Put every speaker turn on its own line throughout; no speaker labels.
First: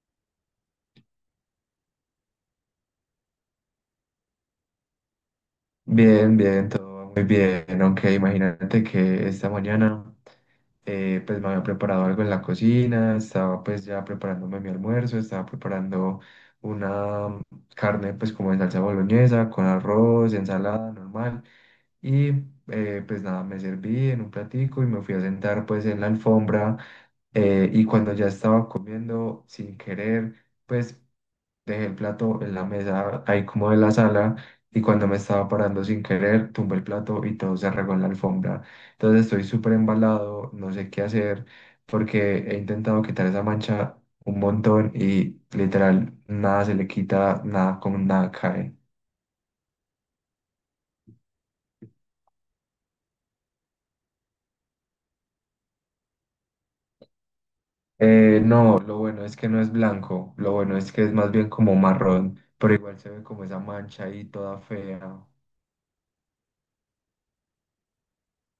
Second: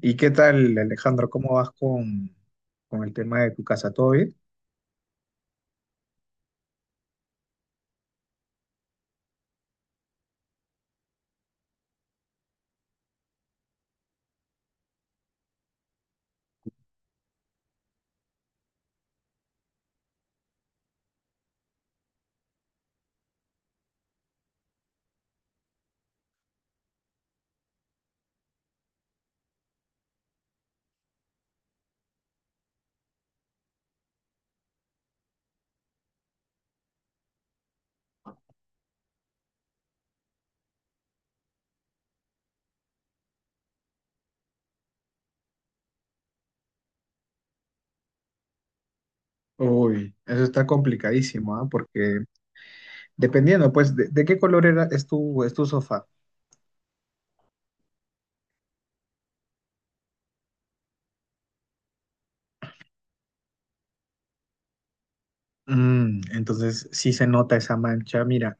¿Y qué tal, Alejandro? ¿Cómo vas con el tema de tu casa? ¿Todo bien?
Bien, bien, todo va muy bien. Aunque imagínate que esta mañana pues me había preparado algo en la cocina, estaba pues ya preparándome mi almuerzo, estaba preparando una carne pues como en salsa boloñesa, con arroz, ensalada normal. Y pues nada, me serví en un platico y me fui a sentar pues en la alfombra y cuando ya estaba comiendo sin querer, pues dejé el plato en la mesa, ahí como de la sala, y cuando me estaba parando sin querer, tumbé el plato y todo se regó en la alfombra. Entonces estoy súper embalado, no sé qué hacer, porque he intentado quitar esa mancha un montón y literal nada se le quita, nada con nada cae.
Uy, eso está complicadísimo, ¿ah? Porque dependiendo, pues, de qué color era, es tu sofá.
No, lo bueno es que no es blanco, lo bueno es que es más bien como marrón, pero igual se ve como esa mancha ahí toda fea,
Mm, entonces, sí se nota esa mancha. Mira,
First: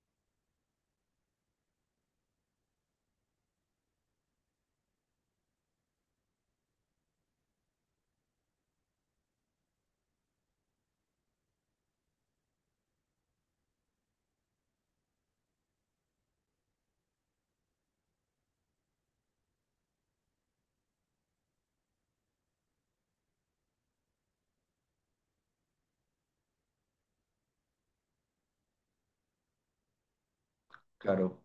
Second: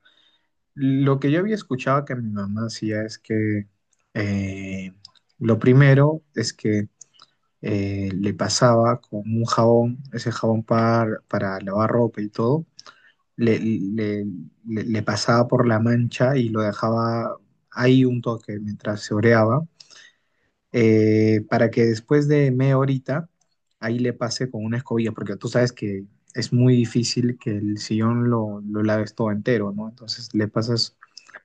lo que yo había escuchado que mi mamá hacía es que eh, lo primero es que le pasaba con un jabón, ese jabón para lavar ropa y todo le, le- le pasaba por la mancha y lo dejaba ahí un toque mientras se oreaba, para que después de media horita ahí le pase con una escobilla, porque tú sabes que es muy difícil que el sillón lo laves todo entero, ¿no? Entonces le pasas
claro.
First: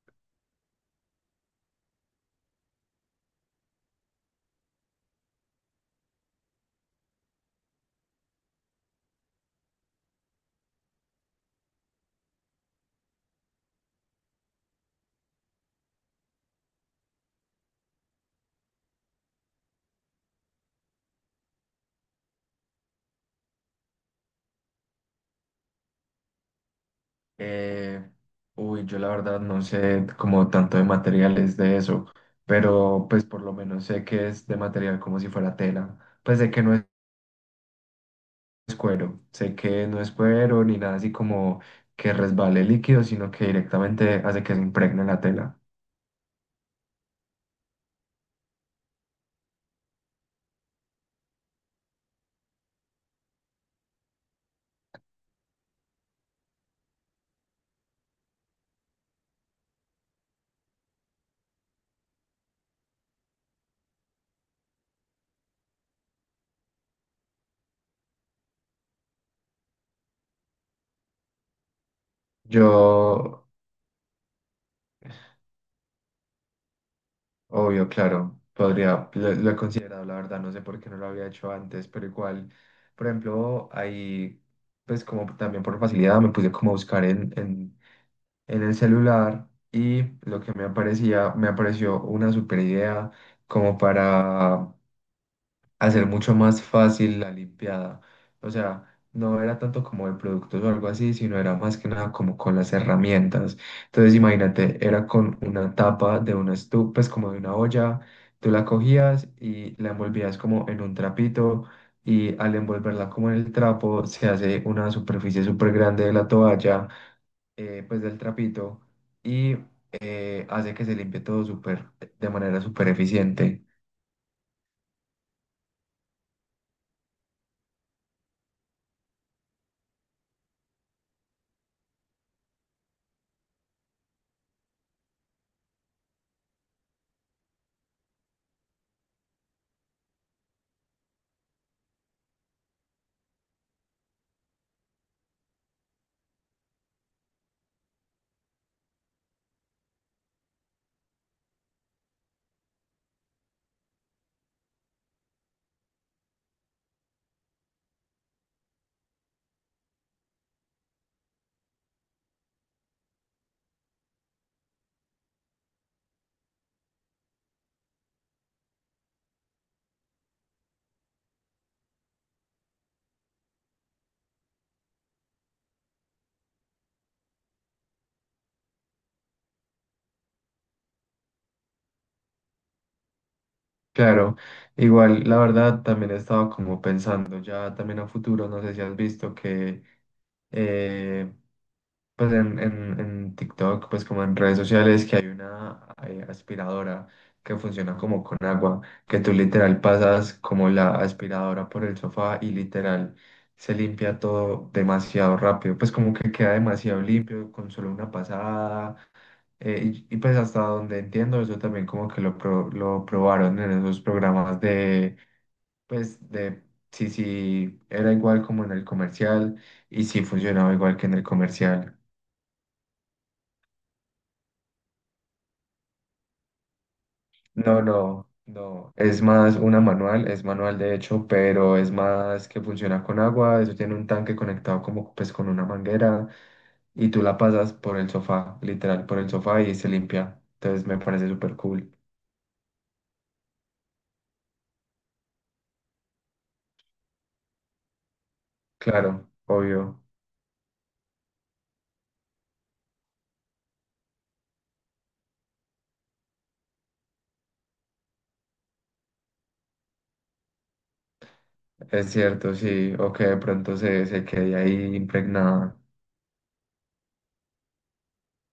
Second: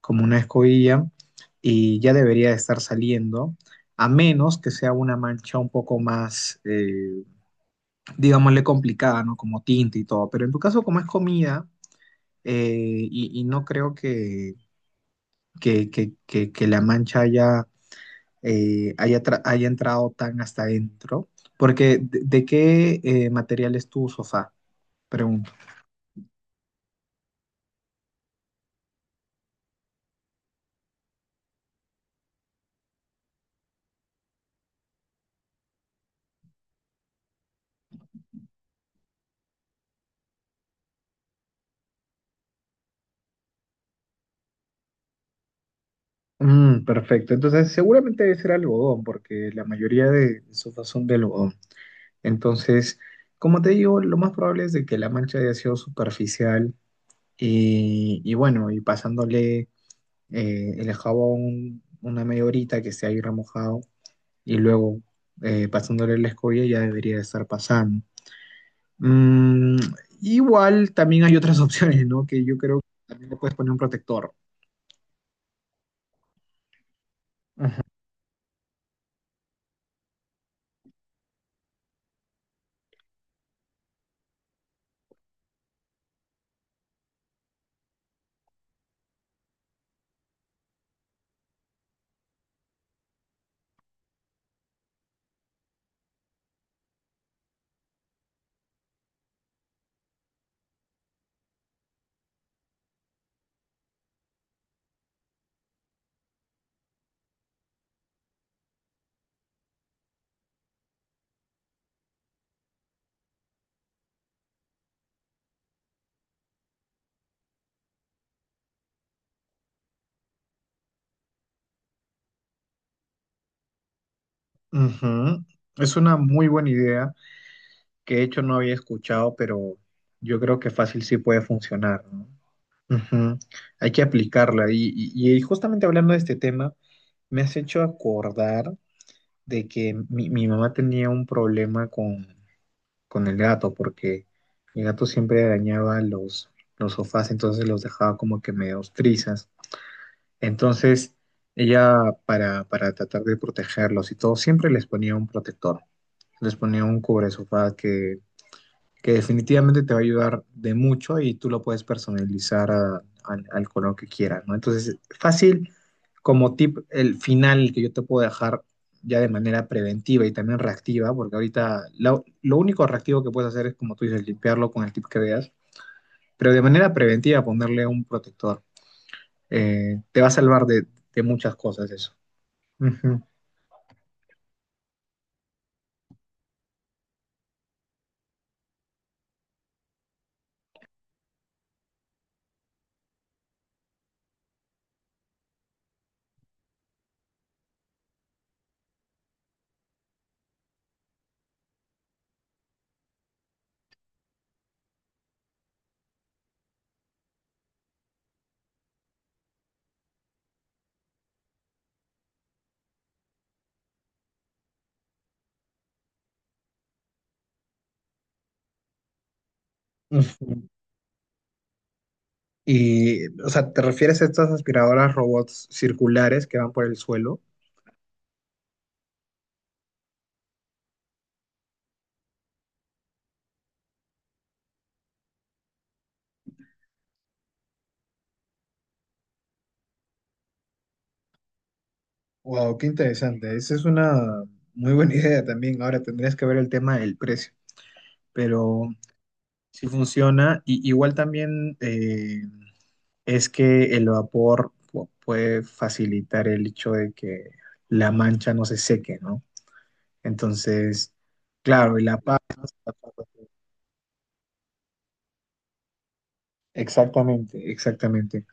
como una escobilla y ya debería de estar saliendo. A menos que sea una mancha un poco más, digámosle, complicada, ¿no? Como tinta y todo. Pero en tu caso, como es comida, y no creo que La Mancha haya, haya entrado tan hasta adentro, porque ¿de qué material es tu sofá? Pregunto.
Eh, uy, yo la verdad no sé como tanto de materiales de eso, pero pues por lo menos sé que es de material como si fuera tela. Pues sé que no es cuero, sé que no es cuero ni nada así como que resbale líquido, sino que directamente hace que se impregne la tela.
Mm, perfecto, entonces seguramente debe ser algodón, porque la mayoría de sofás son de algodón. Entonces, como te digo, lo más probable es de que la mancha haya sido superficial y bueno, y pasándole el jabón una media horita que esté ahí remojado y luego pasándole la escoria ya debería de estar pasando. Mm, igual también hay otras opciones, ¿no? Que yo creo que también le
Yo,
puedes poner un protector.
obvio, claro, podría, lo he considerado, la verdad, no sé por qué no lo había hecho antes, pero igual, por ejemplo, ahí, pues como también por facilidad me puse como a buscar en el celular y lo que me aparecía, me apareció una super idea como para hacer mucho más fácil la limpiada. O sea, no era tanto como de productos o algo así, sino era más que nada como con las herramientas. Entonces, imagínate, era con una tapa de una estufa, pues como de una olla, tú la cogías y la envolvías como en un trapito. Y al envolverla como en el trapo, se hace una superficie súper grande de la toalla pues del trapito y hace que se limpie todo súper, de manera súper eficiente.
Ujú. Es una muy buena idea que de hecho no había escuchado, pero yo creo que fácil sí puede funcionar, ¿no? Ujú. Hay que aplicarla. Y, y justamente hablando de este tema, me has hecho acordar de que mi mamá tenía un problema con el gato, porque el gato siempre arañaba los sofás, entonces los dejaba como que medio trizas. Entonces, ella, para tratar de protegerlos y todo, siempre les ponía un protector, les ponía un cubre sofá que definitivamente te va a ayudar de mucho y tú lo puedes personalizar al color que quieras, ¿no? Entonces, fácil como tip, el final que yo te puedo dejar ya de manera preventiva y también reactiva, porque ahorita lo único reactivo que puedes hacer es, como tú dices, limpiarlo con el tip que veas, pero de manera preventiva ponerle un protector. Te va a salvar de muchas cosas eso. Ujú,
Claro, igual la verdad también he estado como pensando ya también a futuro, no sé si has visto que eh, pues en TikTok, pues como en redes sociales, que hay una aspiradora que funciona como con agua, que tú literal pasas como la aspiradora por el sofá y literal se limpia todo demasiado rápido, pues como que queda demasiado limpio con solo una pasada. Y pues hasta donde entiendo, eso también como que lo, pro- lo probaron en esos programas de, pues de si, si era igual como en el comercial y si
ujú.
funcionaba igual que en el comercial.
Y, o sea, ¿te refieres a estas aspiradoras robots circulares que van por el suelo?
No, no, no. Es más una manual, es manual de hecho, pero es más que funciona con agua. Eso tiene un tanque conectado como pues con una manguera y tú la pasas por el sofá, literal, por el sofá y se limpia. Entonces me parece súper cool.
Wow, qué interesante. Esa es una muy buena idea también. Ahora tendrías que ver el tema del precio, pero
Claro,
si
obvio.
funciona. Y, igual también es que el vapor puede facilitar el hecho de que la mancha no se seque, ¿no? Entonces, claro, y
Es
la paz.
cierto, sí. O que de pronto se, se quede ahí impregnada.
Exactamente, exactamente.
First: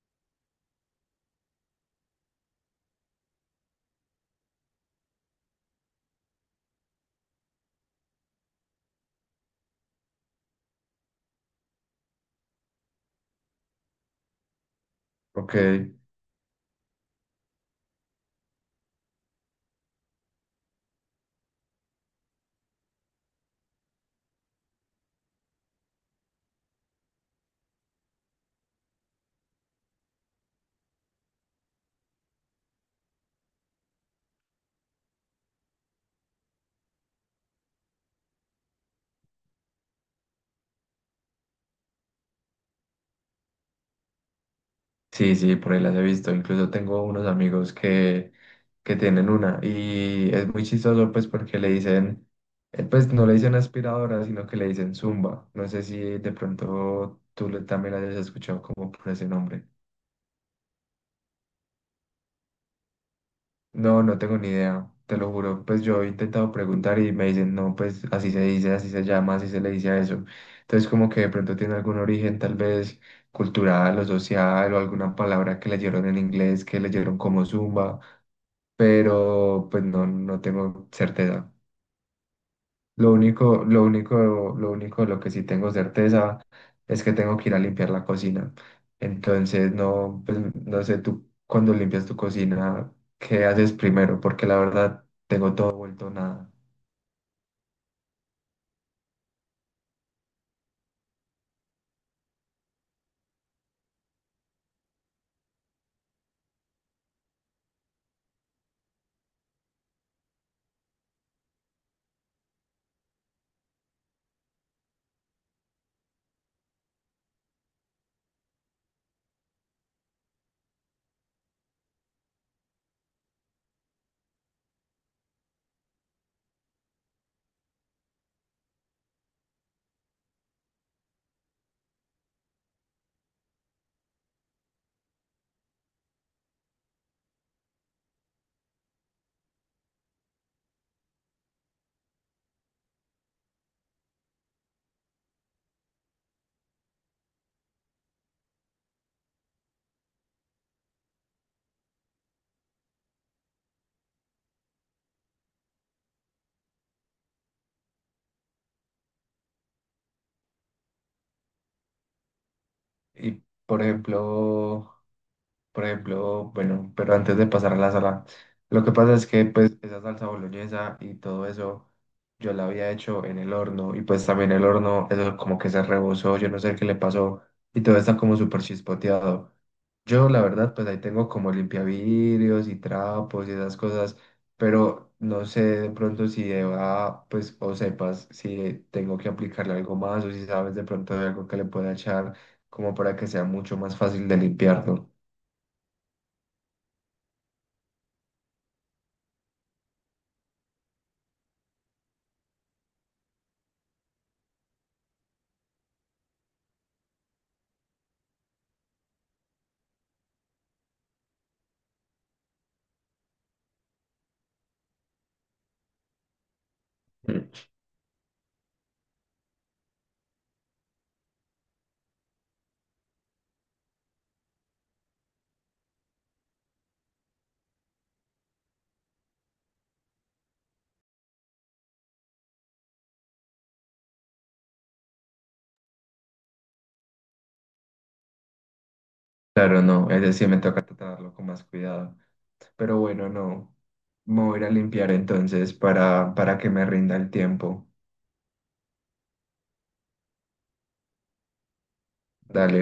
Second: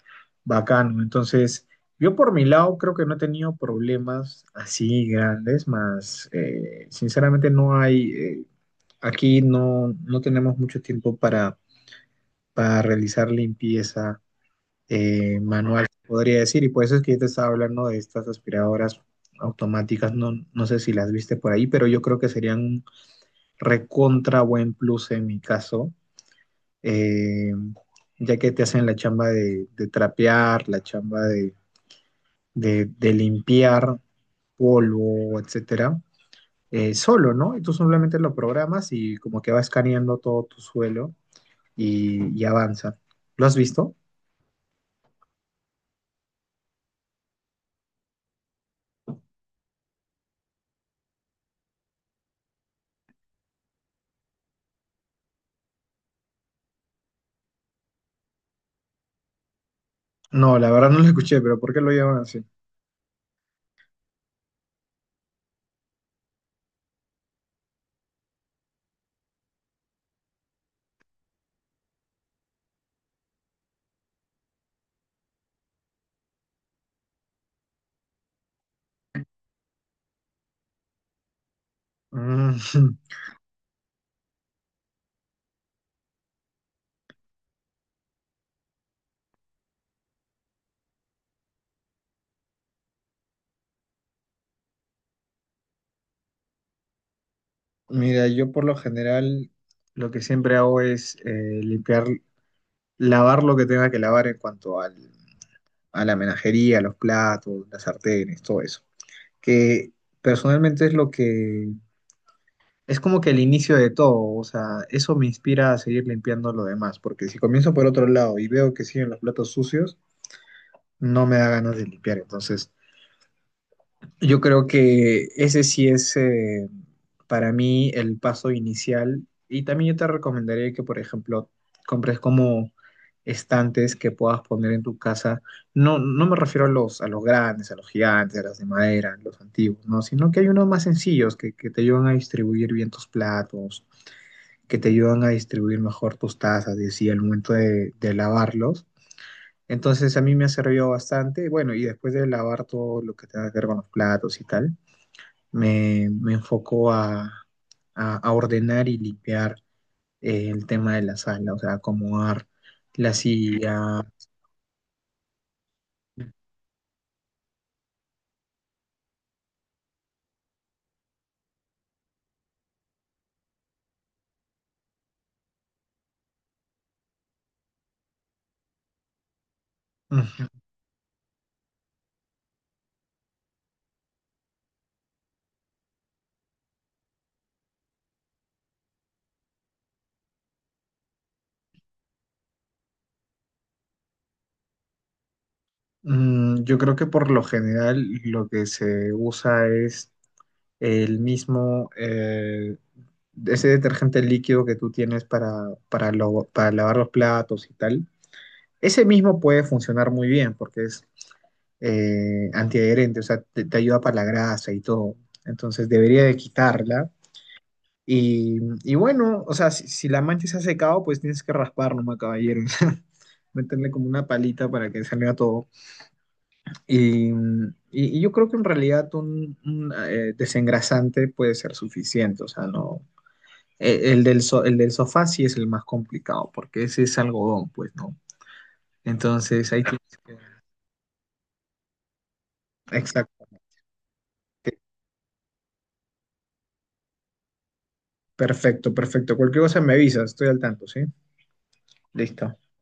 Bacano. Entonces, yo por mi lado creo que no he tenido problemas así grandes, más sinceramente no hay. Eh, aquí no, no tenemos mucho tiempo para realizar limpieza
Ok.
manual, podría decir, y por eso es que yo te estaba hablando de estas aspiradoras automáticas, no, no sé si las viste por ahí, pero yo creo que serían un recontra buen plus en mi caso, eh, ya que te hacen la chamba de trapear, la chamba de limpiar polvo, etcétera, solo, ¿no? Y tú simplemente lo programas y como que va escaneando todo tu suelo y avanza. ¿Lo has visto?
Sí, sí, por ahí las he visto. Incluso tengo unos amigos que tienen una y es muy chistoso pues porque le dicen, pues no le dicen aspiradora, sino que le dicen zumba. No sé si de pronto tú le- también la hayas escuchado como por ese nombre.
No, la verdad no lo escuché, pero ¿por qué lo llaman así?
No, no tengo ni idea, te lo juro. Pues yo he intentado preguntar y me dicen, no, pues así se dice, así se llama, así se le dice a eso. Entonces como que de pronto tiene algún origen tal vez cultural o social o alguna palabra que leyeron en inglés, que leyeron como zumba. Pero pues no, no tengo certeza.
Mm,
Lo único, lo único, lo único, de lo que sí tengo certeza es que tengo que ir a limpiar la cocina. Entonces, no, pues, no sé, tú cuando limpias tu cocina, ¿qué haces primero? Porque la verdad, todo ha vuelto nada.
mira, yo por lo general lo que siempre hago es limpiar, lavar lo que tenga que lavar en cuanto a la menajería, los platos, las sartenes, todo eso. Que personalmente es lo que es como que el inicio de todo, o sea, eso me inspira a seguir limpiando lo demás, porque si comienzo por otro lado y veo que siguen los platos sucios, no me da ganas de limpiar, entonces yo creo que ese sí es para mí el paso inicial, y también yo te recomendaría que, por ejemplo, compres como estantes que puedas poner en tu casa. No, no me refiero a a los grandes, a los gigantes, a los de madera, a los antiguos, ¿no? Sino que hay unos más sencillos que te ayudan a distribuir bien tus platos, que te ayudan a distribuir mejor tus tazas, y así al momento de lavarlos. Entonces a mí me ha servido bastante. Bueno, y después de lavar todo lo que tenga que ver con los platos y tal me enfoco a ordenar y limpiar el tema de la sala, o sea, acomodar la
Y,
silla.
por ejemplo, por ejemplo, bueno, pero antes de pasar a la sala, lo que pasa es que pues esa salsa boloñesa y todo eso yo la había hecho en el horno y pues también el horno, eso como que se rebosó, yo no sé qué le pasó y todo está como súper chispoteado. Yo la
Ujú.
verdad pues ahí tengo como limpiavidrios y trapos y esas cosas, pero no sé de pronto si Eva pues o sepas si tengo que aplicarle algo más o si sabes de pronto de algo que le pueda echar como para que sea mucho más fácil de limpiarlo.
Mm, yo creo que por lo general lo que se usa es el mismo, ese detergente líquido que tú tienes para lavar los platos y tal. Ese mismo puede funcionar muy bien porque es antiadherente, o sea, te ayuda para la grasa y todo. Entonces debería de quitarla. Y, y bueno, o sea, si la mancha se ha secado, pues tienes que raspar nomás, caballero. O sea, meterle como una palita para que salga todo. Y, y yo creo que en realidad desengrasante puede ser suficiente. O sea, no. El, el del sofá sí es el más complicado, porque ese es algodón, pues, ¿no? Entonces,
Claro,
ahí. Ti-
no, ese sí me toca tratarlo con más cuidado. Pero bueno,
exacto.
no, me voy a ir a limpiar entonces para que me rinda el tiempo.
Perfecto, perfecto. Cualquier cosa me avisas, estoy al tanto, ¿sí? Listo.
Dale.